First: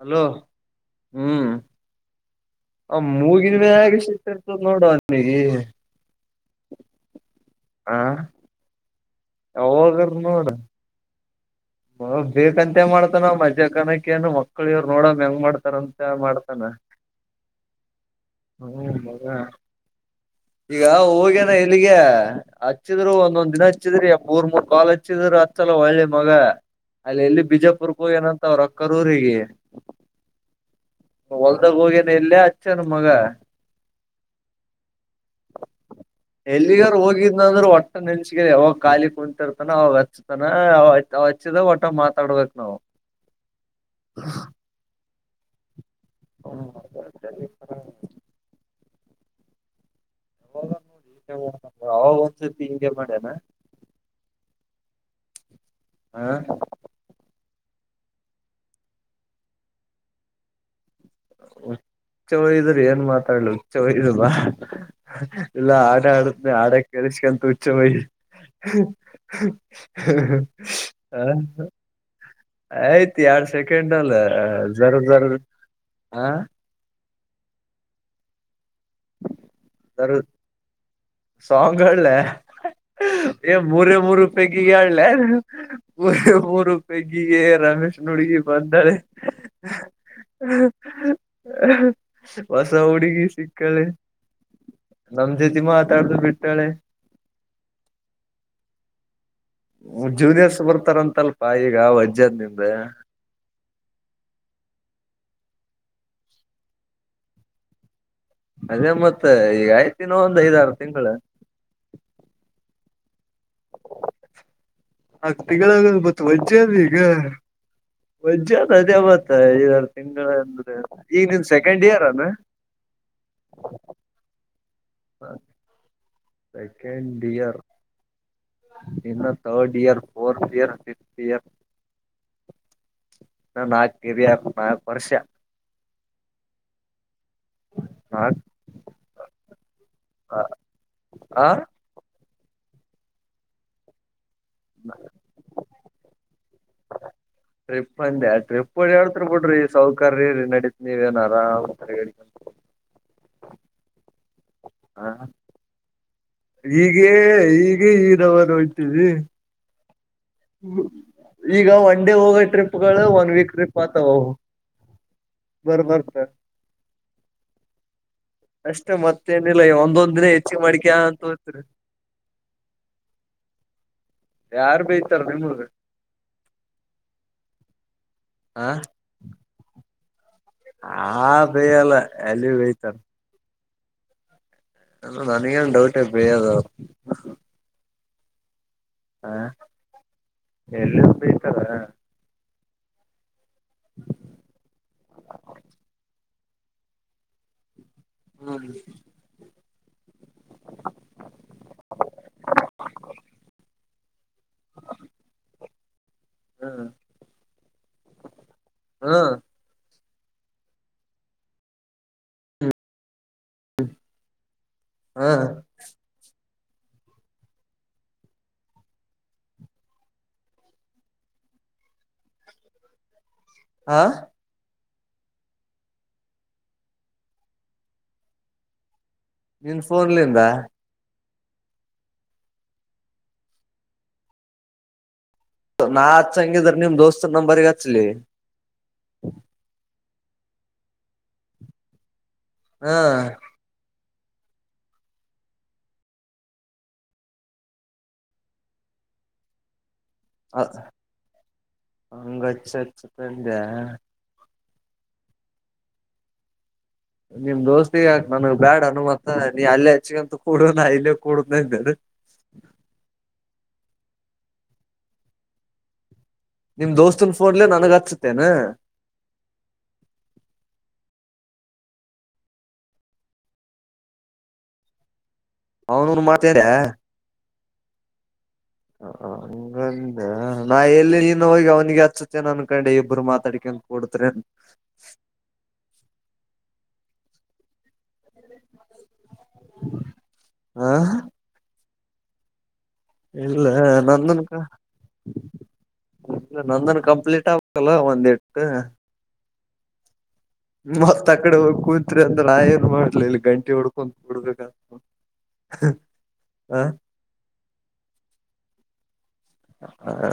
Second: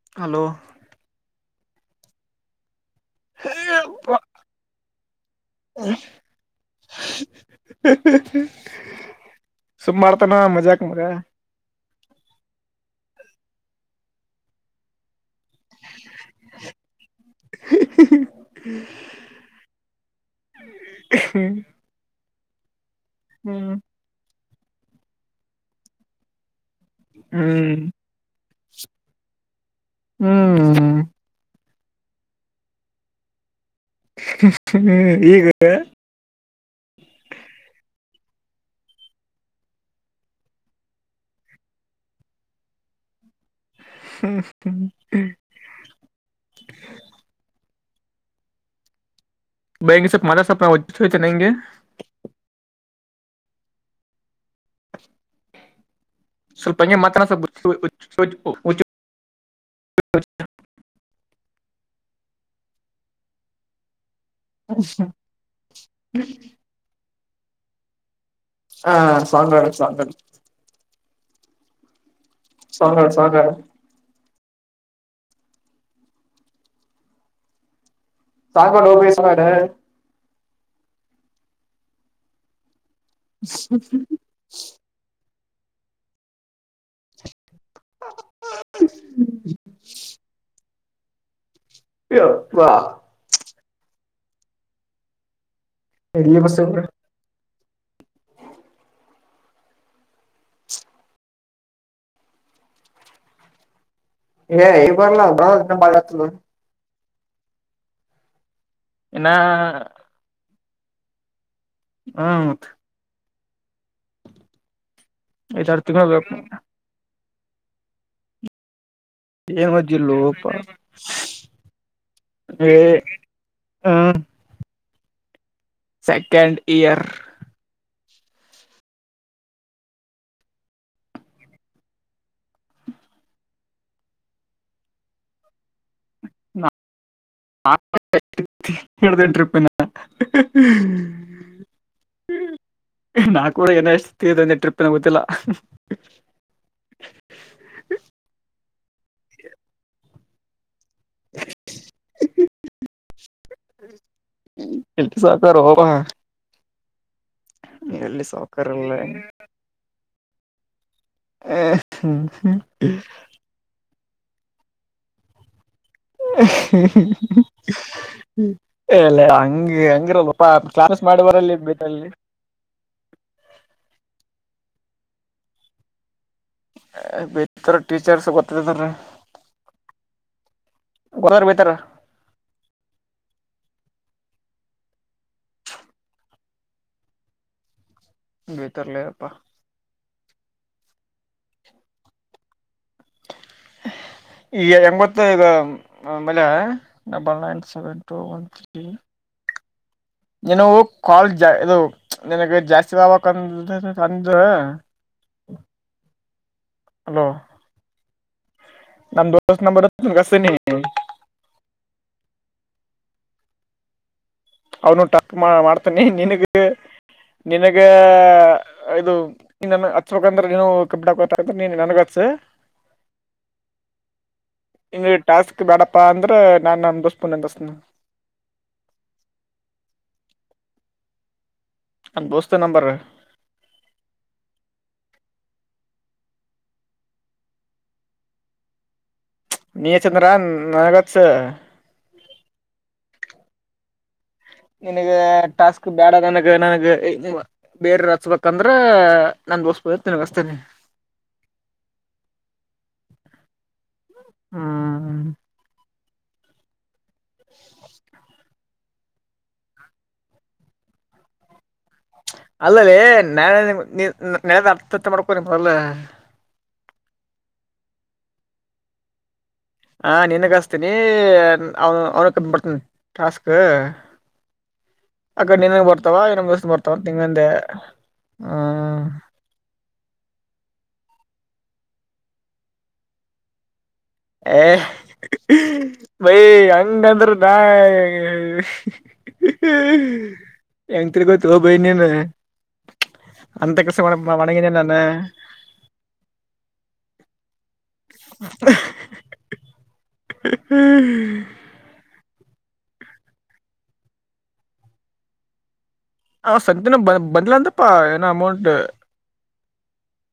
Hello ಹ್ಮ್ ಆ ಮೂಗಿನ ಮ್ಯಾಗೆ ಸಿಟ್ಟ್ ಇರ್ತದ ನೋಡೊ ಅಲ್ಲಿ. [inaudible] ಸುಮ್ ಮಾಡ್ತಾನ ಮಜಾಕ್ ಮಗ. [unintelligible] ಬೇಕಂತೇ ಮಾಡ್ತನವ್ ಮಜಕನಕ್ಕ ಏನ್ ಮಕ್ಳ ಇವ್ರು ನೋಡಮ್ ಹೆಂಗ್ ಮಾಡ ತರಂತ ಮಾಡ್ತಾನ. ಹ್ಮ ಮಗ ಈಗ ಹೋಗ್ಯನ ಹ್ಮ್ ಎಲ್ಲಿಗೆ. ಹಚ್ಚಿದ್ರು ಒಂದೊಂದ್ ದಿನ ಹ್ಮ್ ಹಚ್ಚಿದ್ರಿ ಮೂರ್ ಮೂರ್ ಕಾಲ್ ಹಚ್ಚಿದ್ರು ಹಚ್ಚಲ ಹೊಳ್ಳಿ ಮಗ. ಅಲ್ಲೆಲ್ಲಿ ಹ್ಮ್ ಬಿಜಾಪುರ್ಗ ಹೋಗ್ಯನಂತ ಅವ್ರ ಅಕ್ಕರೂರಿಗಿ. ಹ್ಮ್ ಅದಾಗ [unintelligible] ಹೋಗೇನ ಎಲ್ಲೇ ಹಚ್ಚ್ಯಾನ್ ಮಗ. ಹ್ಮ ಈಗ ಎಲ್ಲಿಗಾರ ಹೋಗಿದ್ನಂದ್ರ ಒಟ್ಟ ನೆನ್ಸಿಗೆ ಯಾವಾಗ ಖಾಲಿ ಕುಂತಿರ್ತಾನ ಅವಾಗ ಹಚ್ತಾನ [unintelligible] ಹಚ್ಚಿದಾಗ ಒಟ್ಟ ಮಾತಾಡ್ಬೇಕ ನಾವು. ಸ [unintelligible] ಹ್ಮ [unintelligible] [unintelligible] ಅವಾಗ ಹೆಂಗೆ [unintelligible] ಮಾಡ್ಯನಾ. ಹ ಸ್ವಲ್ಪ ಹಂಗೆ [unintelligible] ಮಾತಾನ ಸ್ವಲ್ಪ [unintelligible] [unintelligible] ಚಲೋ ಇದ್ರ ಏನ್ ಮಾತಾಡ್ಲು ಚಲೋ ಇದ್ ಇಲ್ಲ ಆಡ ಆಡನೆ ಆಡಕ್ ಕರ್ಸ್ಕಂತು [unintelligible] ಹುಚ್ಚ ಹಯ ಹಾ ಸಾಂಗ್ ಹಾಡು ಸಾಂಗ್ ಹಾಡು ಹ [unintelligible] ಸಾಂಗ್ ಹಾಡು ಆಯ್ತ್ ಸಾಂಗ್ ಯಾಡ್ ಹಾಡು ಸೆಕೆಂಡಲ್ಲಿ ಜರ ಜರ ಹ. ಸಾಕೋ ನೋ ಇಸ್ ಮಾಡೆ ಜರ ಸಾಂಗ್ ಹಾಡ್ಲ್ಯ. ಏ ಮುರೆ ಮುರು ಪೆಗ್ಗಿಗೆ ಹಾಡ್ಲೇನು ಮುರೆ ಮೂರು ಪೈಗ್ಗಿಗೆ. ರಮೇಶನುಡಿಗೆ ಬಂದರೆೆ. ಯಪ್ಪಾ ಹೊಸ ಹುಡುಗಿ ಸಿಕ್ಕಳೆ ನಮ್ ಜತೆ ಇಲ್ಲಿ [unintelligible] ಮಾತಾಡದು ಎಲ್ಲಿ ಬಿಟ್ಟಳೆ. ಬಸ್ಸಂದ್ರ ಜೂನಿಯರ್ಸ್ ಬರ್ತಾರಂತಲ್ಪಾ ಈಗ ವಜ್ಜದ ನಿಂದ. ಏ ಇಲ್ ಬರ್ಲಾ [unintelligible] ಬರ [unintelligible] ಬಾಗಲು ಅದೇ ಮತ್ತ ಇನ್ನ ಈಗ ಆಯ್ತಿನ ಒಂದ್ ಐದಾರ ತಿಂಗಳ. ಹ್ಮ ಮತ್. ನಾಕ್ ತಿಂಗಳ ಐದಾರು ಆಗ್ಯದ ಮತ್ತ ಬೇಕು ವಜ್ಜ ಅದ ಈಗ ವಜ್ಜೆ ಅದ ತ್ತ ಡು [unintelligible] ಅವತ್ತ ಏನ್ ಐದಾರ ತಿಂಗಳ ಓದಿಲ್ಲೋಪಾ ಅಂದ್ರೆ ಏನು ಈಗ ನಿನ್ ಸೆಕೆಂಡ್ ಇಯರ್ ಅನ ಹ್ಮ ಹಾ ಸೆಕೆಂಡ್ ಇಯರ್. ಇನ್ನು third year fourth year fifth year. ಇನ [unintelligible] ಕೆರಿಿಯರ್ ನಾಕ ವರ್ಷ. ಹ ನಾಕ್ ಹೇಳಡ್ದ [unintelligible] ಟ್ರಿಪಿನ್ ಆ ಹ್ಮ್ ನಾಕುವರಿ [unintelligible] ಕೂಡ ಹೀನ ಎಸ್ಟ್ [unintelligible] ಷ್ಟತ್ದಂದೆ ಟ್ರಿಪ್ಪಿನ್ ಗೊತ್ತಿಲ್ಲ. ಟ್ರಿಪ್ ಅಂದ್ಯಾ ಟ್ರಿಪ್ ಒಡ್ಯ್ಯಾಡ್ತೀರಿ ಬಿಡ್ರಿ ಸೌಕರಿ ರೀ ನಡೀತ್ ನೀವ ಏನ್ ಆರಾಮ್ [unintelligible] ಎಲ್ ಸೌಕಾರೋಪ. ಈಗೆ ಈಗೆ ಈ ನಮನ್ ಸಾವಕಾರಲ್ಲ ಹೋಯ್ತಿದಿ. ಈಗ ಒನ್ ಡೇ ಹೋಗೋ ಇಲ್ಲ ಟ್ರಿಪ್ಗಳು ಒನ್ ವೀಕ್ ಟ್ರಿಪ್ ಆತಾವವು. ಇಇಇ ಹ್ ಅಷ್ಟೇ ಎಲ್ಲೇ ಮತ್ತೇನಿಲ್ಲ ಹಂಗಿ ಒಂದೊಂದ್ ದಿನ ಹೆಂಗಿರಲ್ಪ ಹೆಚ್ಚಿಗೆ ಕ್ಲ್ಯಾನಿಸ ಮಾಡಿಕ್ಯಾಂತ ಮಾಡುವರಲ್ಲಿ ಹೋಗ್ತೀರಿ ಬಟಲ್ಲಿ. [unintelligible] [inaudible] ಯಾರ್ ಬೈತಾರ ನಿಮಗ ಹೇ ಭಿತರ ಟೀಚರ್ಸ್ ಗೊತ್ತೀದಿದರ ಹ ಬೇಯಲ್ಲ ಎಲ್ಲಿ ಬೇಯ್ತಾರ ಅಲ್ಲ ನನಗೇನ್ ಡೌಟ್ ಇಲ್ಲ ಬೈಯದವರು ಬೈತಾರ ಲೇ ಅಪ್ಪ ಎಲ್ಲಿಂದ ಬೈತಾರ ಏನ್ ಹೆಂಗ ಗೊತ್ತ ಈಗ ನಂಬಲಿ ನಾ ಬಂದಾಗಿಂದ ಸ್ ಟು ಒನ್ ಹ್ಮ್ ಸ್ಟಿ ನಿನವು ಕಾಲ್ ಜಾ ಅದು ನಿನಗ ಜಾಸ್ತಿ ಅದಾವ್ ಕಮ್ಮಿ ಅದ್ ದ ಅ [unintelligible] ಹಲೋ ನಮ್ಮ ಹ್ಮ್ ದೋಸ್ತ ನಂಬರ ಗಸ ನೀ ಹ್ಮ ಅವನು ಟಕ್ ಮಾಡ್ತಾನಿ ನಿನಗ ನಿನಗ ಇದು ನನ್ ಹಚ್ಬೇಕಂದ್ರೆ ನೀನು ಕಬಾ ನನಗ ಹಚ್ಸ ಹ ಹಾ ನಿಂಗ್ ಟಾಸ್ಕ್ ಬೇಡಪ್ಪಾ ಅಂದ್ರೆ ನಾನ ಅನ್ ಬಸ್ಪಂತಸ್ನ ನಿನ್ ಫೋನ್ಲಿಂದ ಅಬೋಸ್ತನ್ ನಂಬರ್ ನಾ ಹಚ್ಚಂಗಿದ್ರ ನಿಮ್ ದೋಸ್ತನ್ ನಂಬರ್ಗ ಹಚ್ಚಲಿ ನೀ ಹಚ್ಚಿದ್ರ ನನಗ್ ಹಚ್ಚ ಹ ನಿನಗ ಟಾಸ್ಕ್ ಬೇಡ ನನಗ ನನಗ ಬೇರೆ ಹಚ್ಬೇಕಂದ್ರ ನನ್ ದೋಸ್ ಅ ಹಂಗಚ್ಚಚ್ಚತ್ದ ಹ್ಮ್ ನಿಮ್ ದೋಸ್ತಿಗ ನನ್ಗ್ ಬ್ಯಾಡ್ ಹನುಮಂತ ನೀ ಅಲ್ಲೇ ಹಚ್ಚಗಂತು ಕೂಡ ನ ಇಲ್ಲೇ ಕೂಡುದನ ಅಂದೆನ ಅಲ್ಲಲೇ ನಾಳೆ ನಿಮಗ ನಾ ನೀ ಅರ್ಥ ಅಥ ಮಾಡ್ಕೊ ನೀ ಮೊದಲ ನಿಮ್ ದೋಸ್ತನ್ ಫೋನ್ ಲೇ ನನಗ ಹಚ್ಚುತ್ತೇನೆ ಹ ನಿನಗ ಹಚತ್ತೀನಿ ಅವನು ಅವ್ನ ಕಬಡ್ತನಿ ಟಾಸ್ಕ್ ಆಕಡೆ ನಿನ್ನಗ ಬರ್ತಾವ ಅವನು ಇ ನಮ್ ಮಾತಾಡ ದೋಸ್ತ ಗ ಬರ್ತವ ಹಿಂಗ ಅಂದೆ ಹ ಹಿಂಗ ಅಂದೆ ಹ ನಾ ಎಲ್ಲಿ ನೀನು ಹೋಗಿ ಅವನಿಗೆ ಹಚ್ಚತೀನಿ ಅನ್ಕೊಂಡೆ ಇಬ್ಬರು ಮಾತಾಡ್ಕ ಕೊಡ್ತರೇನ ರೀ ಹಂಗಂದ್ರೆ ನಾ ಆ ಎಂಗ ತ್ರಿ ಬೈ ತಗೋ ಬೈ ಇನ್ನೇನ ಇಲ್ಲ ನಂದನಕ್ಕ ನಾನ ಇ ನಂದನ್ ಕಂಪ್ಲೀಟ್ ಆಗ್ಬಾಕಲ್ಲ ಒಂದಟ್ಟು ಮತ್ತ ಆ ಕಡೆ ಹೋಗಿ ಕೂತ್ರಿಲ ಅ ನಾ ಏನ್ ಮಾಡ್ಲ ಇಲ್ಲಿ ಗಂಟಿ ಹೊಡ್ಕೊತ್ ಕೂಡಬೇಕತ್ ಆವಾ ಸಧ್ಯನೇ ಬ ಬಂದಿಲ ಅಂತಪ್ಪಾ ಏನೋ ಅಮೌಂಟ್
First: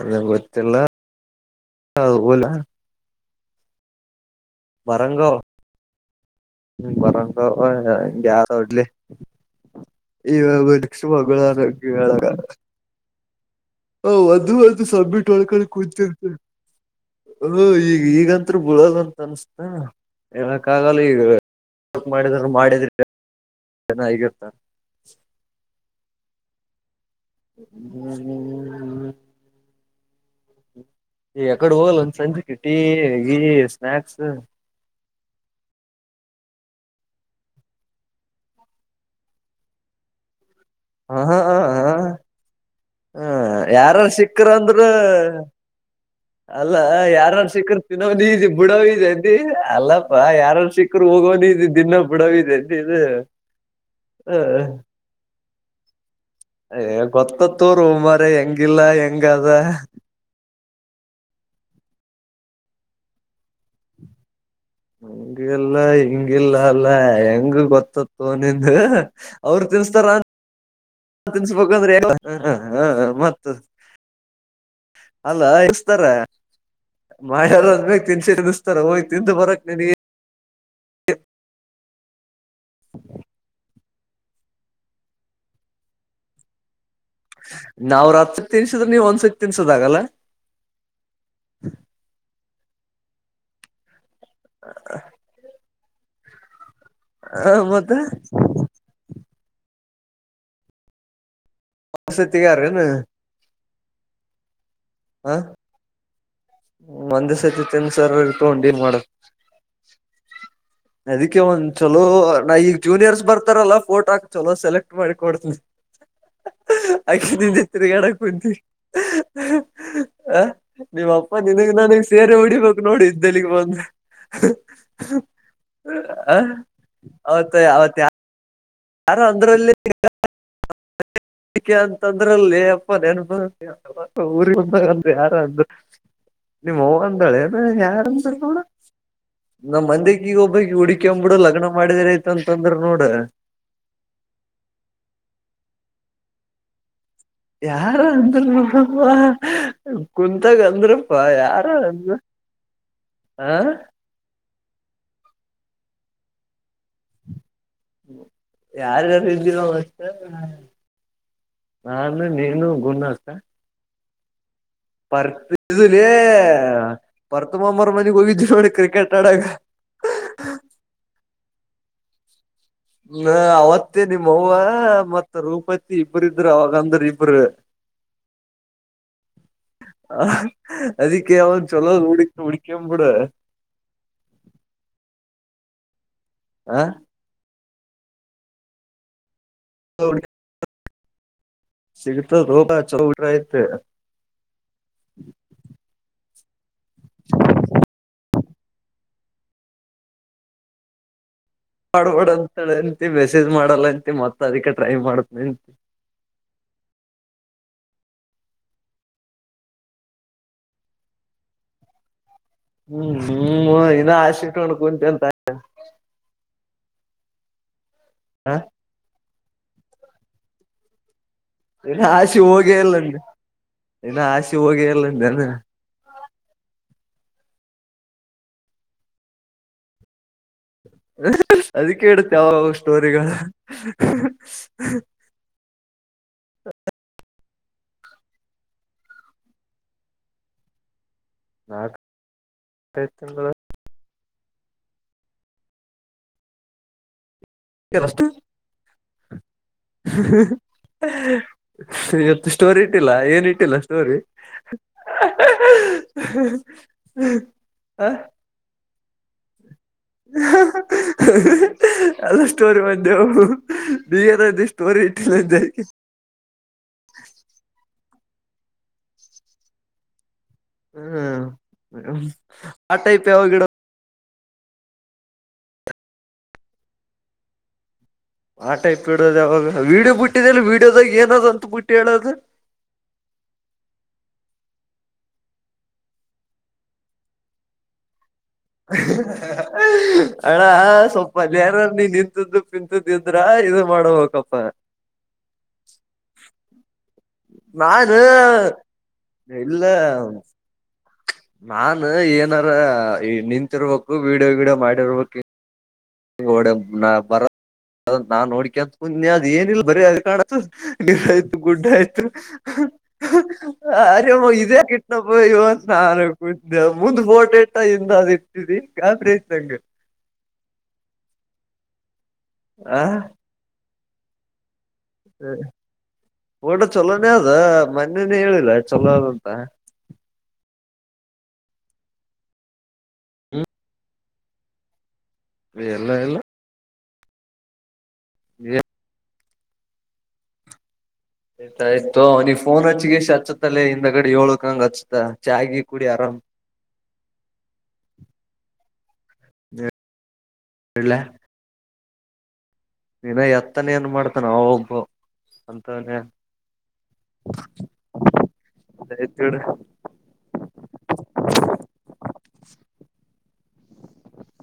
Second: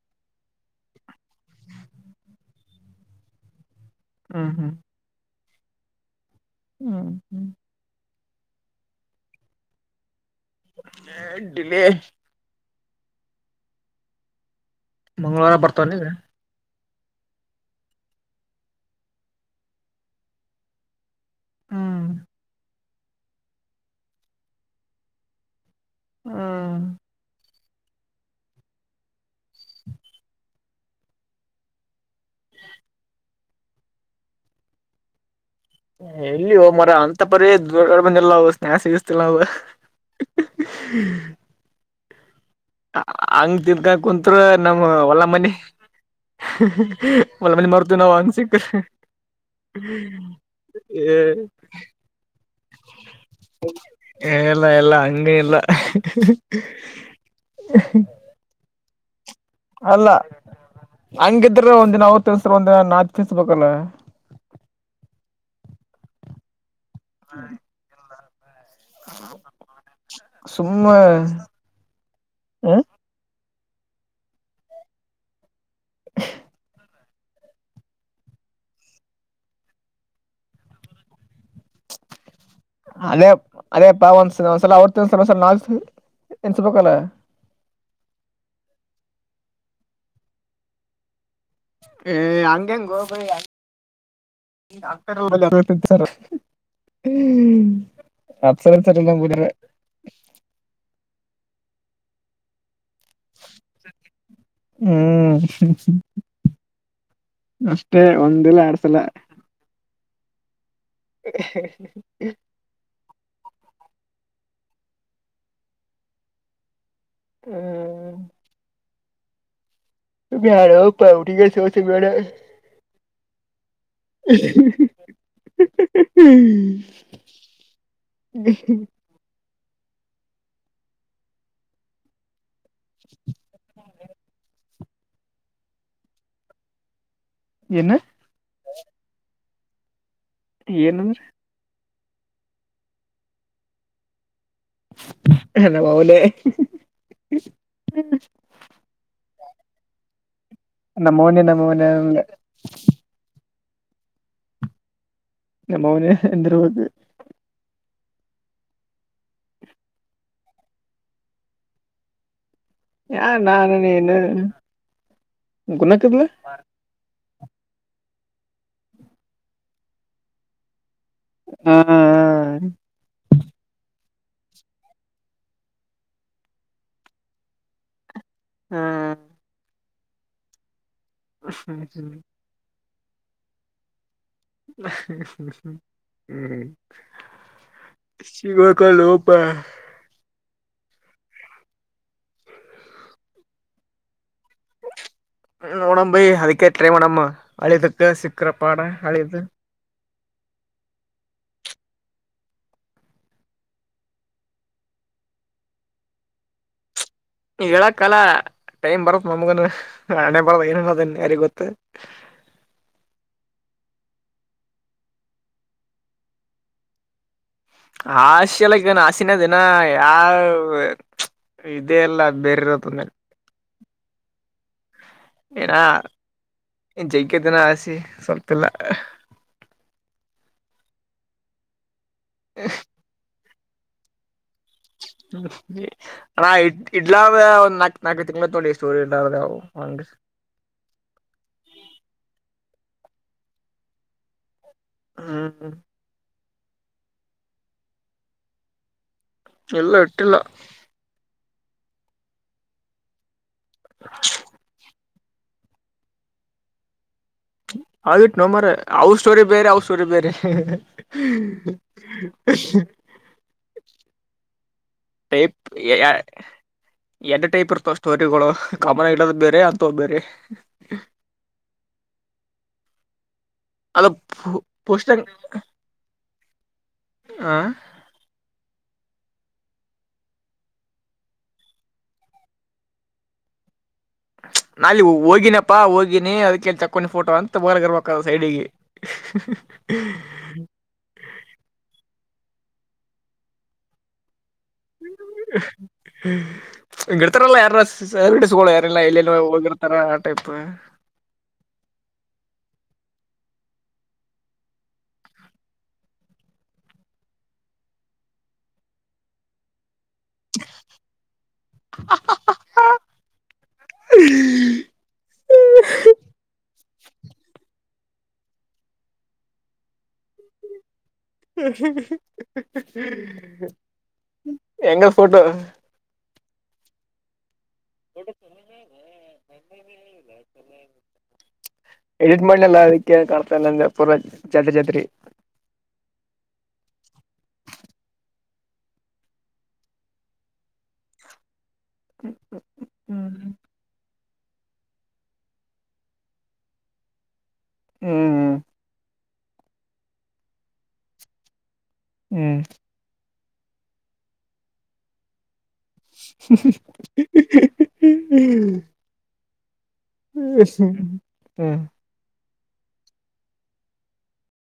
ಅದ ಗೊತ್ತಿಲ ಅದ ಹೋಲಿ ಹ್ಮ್ ಹ್ಮ್ ವರಂಗವ ಹ್ಮ್ ಬರಂವ ಹ್ಮ್ ಗ ಯಾರ ಒಡ್ಲಿ ಈ ಮಗಳ ಡಿಲೇ ಆರೋಗ್ಯಳಗ [unintelligible] ಸಬ್ಮಿಟ್ ಮಂಗಳವಾರ ಮಾಡ್ಕೊಳಕ್ ಬರ್ತಾವನ ಈಗ ಕುಂತ್ತಿದ್ದೆ ಹ ಈಗ ಈಗಂತ್ರು ಬಿಳದಂತ ಅನ್ಸ್ತ ಹೇಳಕ್ ಆಗಲ್ಲ ಈಗ ಹ್ಮ್ ತಪ್ಪ್ ಮಾಡಿದರ ಮಾಡಿದ ಚೆನ್ನಾಗಿಗತ್ತ ಹ್ಮ ಹ ಎಕಡೆ ಹೋಗಲ್ಲ ಸಂಜೆ ಕ ಟೀ ಹಗಿ ಸ್ನಾಕ್ಸ್ ಎಲ್ಲಿ ಹೋ ಮರ ಅಂತ ಪರಿ ದೊಡ್ಡೆ ಬಂದಿಲ್ಲವು ಸ್ನಾಯಕ್ಸ್ ಸಿಗಸ್ತಿಲ್ಲ ನವು ಹ ಹಾ ಹಾ ಹಾ ಹ ಹಂಗ್ ತಿನ್ಕ ಯಾರಾರ ಕುಂತ್ರ ಸಿಕ್ಕರು ಅಂದ್ರ ನಮ್ ಹೊಲ ಮನಿ ಅಲ್ಲ ಯಾರಾರ ಹೊಲ ಮನಿ ಸಿಕ್ಕರು ಮರ್ತೀವಿ ನಾವ್ ತಿನ್ನದಿ ಹಂಗ್ ಸಿಕ್ಕ್ರ ಬುಡವ ಅದಿ ಅಲ್ಲಪಾ ಯಾರನ್ ಸಿಕ್ಕರು ಏ ಹೋಗ ಇ ದಿನ ಬಿಡಾವಿದೆ ಇ ಹ ಇಲ್ಲ ಇಲ್ಲ ಹಂಗೇನಿಲ್ಲ ಗೊತ್ತತ್ತುೂ ರ ಮರ ಹೆಂಗಿಲ್ಲ ಹೆಂಗ ಅದ ಅಲ್ಲ ಹಂಗಿದ್ರೆ ಒಂದ್ ದಿನ ಅವತ್ ತಿರ್ಸ್ರ ಒಂದಿನ ನಾು ತಿಿಸಬೇಕಲ್ಲ ಹಂಗಲ್ಲ ಹಿಂಗಿಲ್ಲ ಅಲ್ಲ ಹೆಂಗ ಗೊತ್ತತ್ತು ನಿ ಅವರು ತಿನ್ಿಸತಾರ ಸುಮ್ಮ ತಿನ್ಸ್ಬೇಕ ಅಂದ್ರೆ ಎ ಹ್ಮ ಹ ಮ ಅಲ್ಲ ಇಸ್ತಾರ ಮಾಡೆಲ್ಲದ್ ಬೇ ತಿನ್ಸಿಿಸ್ತಾರ ಹೋಗಯ ತಿಂತ ಬರಕ್ ನೀನ್ ಅದೇ ಅದೇಪ್ಪಾ ಒಂದ ಒಂದ್ಸಲ ಅವ್ರ ತಿಸಲ ಒಂದಲ ನಾ ಎನ್ಸಬೇಕಲ್ಲ ನಾವವು ರಾತ್ರಿ ತಿನ್ಸಿದ್ರೆ ನೀವು್ ಒಂದಸಕ್ ತಿನ್ಸದ ಆಾಗಲ್ಲ ಏ ಹಂಗಂಗ ಗೋಬ ಆ ಮತ್ತೆ ಅಪ್ಸರ ಸರ ಎಲ್ಲೂ ಅವಸತಿಗಾರನು ಹ ಹ್ಮ್ ಒಂದೇ ಸತಿ ಅಷ್ಟೇ ತಿನ್ಸಾರ ಒಂದಲ್ಲ ತಗೊಂಡ್ ಏನ್ ಎಡ್ಸಲ ಮಾಡದ್ ಅದಕ್ಕೆ ಒಂದ್ ಚಲೋ ನಾ ಈಗ ಜೂನಿಯರ್ಸ್ ಬರ್ ಈ ತರ ಎಲ್ಲಾ ಫೋಟೋ ಹಾಕ್ ಚಲೋ ಸೆಲೆಕ್ಟ್ ಮಾಡಿ ಕೊಡ್ತನಿ ಅಕ್ಕಿ ನಿ ಚತ್ರರಿಗಡ ಹ್ಮ್ ಕೊಂತ ಹ ಬ್ಯಾಡಪ್ಪ ನೀವ್ ಅಪ್ಪ ಹುಡುಗ ನಿನಗ್ ಸೋಸೆ ಬೇಡ ನನಗ್ ಸೇರೆ ಉಡಿಬೇಕು ನೋಡು ಇದ್ದಲ್ಲಿಗ್ ಬಂದು ಆ ಅವತ್ ಅವತ್ ಯ ಯಾರು ಅಂದ್ರಲ್ಲಿ ಅಿಕ ಅಂತಂದ್ರಲ್ಲಿ ಅಪ್ಪ ನೆನ್ಪ ಊ ಬಂದ ಯಾರ ನಿಮ್ಮ ಅಂದಾಳೆ ಏನ ಯಾರಂತ ನೋಣ ನಮ್ಮ್ ಮಂದಿಗ ಈಗ ಒಬ್ಬ ಹುಕ ಏನಂದ್ರ ಅಂಬಬ ಬಿಡು ಲಗ್ನ ಮಾಡಿದರಯತ ಅಂತಂದ್ರ ನೋಡ ಎಲ್ಲ ಬವುದೇ ಯಾರ ಅಂದ್ರರು ಮತ್ತಾಗಂದ್ರಪ್ಪಾ ನಮ್ಮವನೇ ಯಾರ ನಮ್ಮವನೇ ಅಂದ ಹ ನ ಮೌನ್ ಎಂದರ ಬಕ್ ಯಾರಾರು ಇದ್ದಿಲ್ಲಷ್ಟ ನಾನು ನೀ ಹಾ ನಾನು ನೀನು ಪರ್ತಲೆ ಗುಣಕದ್ಲ ಬರ್ತುಮ್ಮಂಬರ ಮನೆಗ್ ಹೋಗಿದ್ರು ನೋಡಿ ಕ್ರಿಕೆಟ್ ಆಡಾಗ ಹಾ ಹ ಅವತ್ತೇ ನಿಮ್ಮವ್ವ ಮತ್ತ್ ರೂಪತಿ ಇಬ್ಬರು ಇದರು ಅವಾಗ ಅಂದ್ರ ಇಬರು ಹ ಹ ಅದಕ್ಕೆನ್ ಹ್ಮ್ ಚಲ್ಲೋಡಿ ಉಡಿಿಕ ಬಿೂಡ ್ಮ್ಮ್ಮ ಹ್ಮ್ ಆ ಸಿಗ್ಬೇಕಲ್ಲ ಪ ಹೌ ಸಿಗ್ತದ ರೋಗ ಚಟಐತೆ ನೋಣಂಬೈಿ ಅದ ಕೇಟ್ರೀವ ನಮ್ಮ ಅಳದುಕ್ಕೆ ಸಕ್ಕ್ರ ಪಾಡ ಅಳದು ಮಾಡಬಡಂತಳಂತ ಮೆಸೇಜ್ ಮಾಡಲ್ಲ ಅಂತ ಮತ್ತತ್ ಅದಕ್ಕೆ ಟ್ರೈ ಮಾಡಂತ [inaudible] ಈ ಹೇಳ ಕಲ್ಲ ಟೈಮ್ ಬರತ್ ನಮಗನ್ ನಾನೆ ಬರದ ಏನರದನ್ ಯಾರಿ ಗೊತ್ತ ಹ್ಮ್ ಹ್ಮ್ ಇನ್ನ ಆಸೆ ಇಟ್ಕೊಂಡ್ ಕುಂತ ಅಂತ ಆ ಆಸೆ ಎಲ್ಲನ್ ಆಸಿನ ದಿನ ಯಾವ ಇದೇ ನೀನು ಎಲ್ಲ ಆಸೆ ಬೇರೆ ಹೋಗೇ ಇರೋದ ಅಲ್ಲ ಮೇಲೆ ನೀನು ಆಸೆ ಹೋಗಿ ಅಲ್ಲ ಏನ ಜೈಗದನ ಆಸಿ ಸಲ್ತಲ್ಲ ಅದ ಕುತ್ತ ಯಾವಾವ ಸ್ಟೋರಿಗಳು ಹ ಹಣ ಇ ಇಡ್ಲ ಒಂದ್ ನಾಕ್ ನಾಲ್ಕು ತಿಂಗ್ಳ ನೋಡಿ ಸ್ಟೋರಿ ಇವು ಹಂಗ [inaudible] ನಾಲ್ಕು ತಿಂಗಳು ಹ್ಮ್ [unintelligible] ಇಲ್ಲ ಇಟ್ಟಿಲ್ಲ ಹಾ ಹ ಇವತ್ತು ಸ್ಟೋರಿ ಇಟ್ಟಿಲ್ಲ ಏನ್ ಇಟ್ಟಿಲ್ಲ ಸ್ಟೋರಿ [inaudible] ಆ ಅವ ಇಟ್ನೊ ಮಾರಾಯ್ ಅವ ಸ್ಟೋರಿ ಬೇರೆ ಅವ ಸ್ಟೋರಿ ಬೇರೆ ಎಲ್ಲ ಸ್ಟೋರಿ ಬಂದೆವು ಬಏನ ಸ್ಟೋರಿ ಇಟ್ಟಿಲ್ಲಂದ [inaudible] [unintelligible] ಎರಡ್ ಟೈಪ್ ಇರ್ತಾವ ಸ್ಟೋರಿಗಳು ಕಾಮನ್ ಆಗಿ ಇಡೋದ್ ಬೇರೆ ಅಂತವ್ ಬೇರೆ ಹ್ಮ್ ಆ ಟೈಪ್ ಯಾವ ಗಿಡ ಪೋಸ್ ಆ ಆಟೈಪ್ ಇಡೋದು ಯಾವಾಗ ವೀಡಿಯೋ ಬಿಟ್ಟಿದೆಲ್ ವೀಡಿಯೋದಾಗ ಏನದ ಅಂತ ಬುಟ್ಟಿ ಹೇಳದು [inaudible] ನಾ ಅಲ್ಲಿ ಹೋಗಿನಪ್ಪಾ ಹೋಗಿನಿ ಅದಕ್ಕೆ ತಕ್ಕೊಂಡಿನಿ ಫೋಟೋ ಅಂತ ಬೋರಗರ್ಬೇಕ ಅಣ್ಣಾ ಸ್ವಲ್ಪ ಅಲ್ಲಿ ಯಾರೋ ನಿನ್ ಅಂತದ್ದು ಪಿಂತದ್ದು ಇದ್ರ ಇದು ಮಾಡಬೇಕಪ್ಪ ಹ್ಮ್ ಗಿಡ್ತಾರಲ್ಲ ಯಾರ ಸ ನಾನು ಸರಿಟಿಸ್ ಗೊಳ್ ಯಾರೆಲ್ಲ ಯಲ್ಲೆಲ್ಲಿ ಹೋಗಿರ್ತಾರ ಆ ಟೈಪ್ ನಾನ್ಏನಾರ ನಿಂತಿರ್ಬೇಕು ವಿಡಿಯೋ ವೀಡಿಯೋ ಮಾಡಿರ್ಬೇಕ್ ಹೊಡೋಗ್ ನಾ ಬರ ನಾನ್ ನೋಡ್ಕ್ಯಾಂತ ತುಂತಿನಿ ಅದ ಏನಿಲ್ಲ ಬರ ಕಸ ಆಯ್ತು ಗುಡ್ಡ ಆಯ್ತು ಅರೆೇಮ್ಮ ಇದೇ ಯಾಕ್ ಇಟ್ನಪ್ಪ ಅಂತ ನಾ ಅನಕುಂತಿನಿ ಮುಂದು ಫೋಟಾ ಇಟ್ಟ ಹಿಂದ ಅದು ಇಟ್ಟಿದಿ ಗಾಬರಿ ಆಯ್ತು ನಂಗ ಆ [inaudible] ಎಂಗ ಫೋಟೋ ಊಟ ಚೊಲೋನೇ ಅದ ಮನ್ನೇನೆೇ ಹೇಳಿಲ್ಲ ಚೊಲೋ ಆದ ಅಂತ ಎಡಿಟ್ ಮಾಡನೆಲ್ಲ ಅದಕ್ಕೆ ಕಾಣಡ್ತಾ ಇಲ್ಲಂದ ಪೂರ ಜಾತ್ರಿ ಜಾತ್ರಿ ಎಲ್ಲ ಎಲ್ಲ ಈ ಆಯ್ತಾಯ್ತು ನೀವು ಫೋನ್ ಹಚ್ಚಿಗೆಸಿ ಹ್ಮ್ ಹಚ್ಚುತ್ತಲ್ಲೇ ಇಂದ ಗಡಿ ಏಳಕ್ಕ ಅಂಗ ಹಚ್ಚತ್ಯಾ ಚಾ ಗೀ ಕುಡಿ ಅರಾಮ್ ಹ್ಮ್ ಹ್ಮ ಹ್ಮಇಡ್ಲ್ಯಾ ಹ್ಮ್ ಇನಾ ಎತ್ತನ ಏನ್ ಮಾಡ್ತಾನ ಅವ ಒಬ್ಬವ ಅಂತವನೇ ಆನ್ ಆಯ್ತು ಇಡು ಹ್ಮ್ಮ ಹಾ [inaudible] [unintelligible]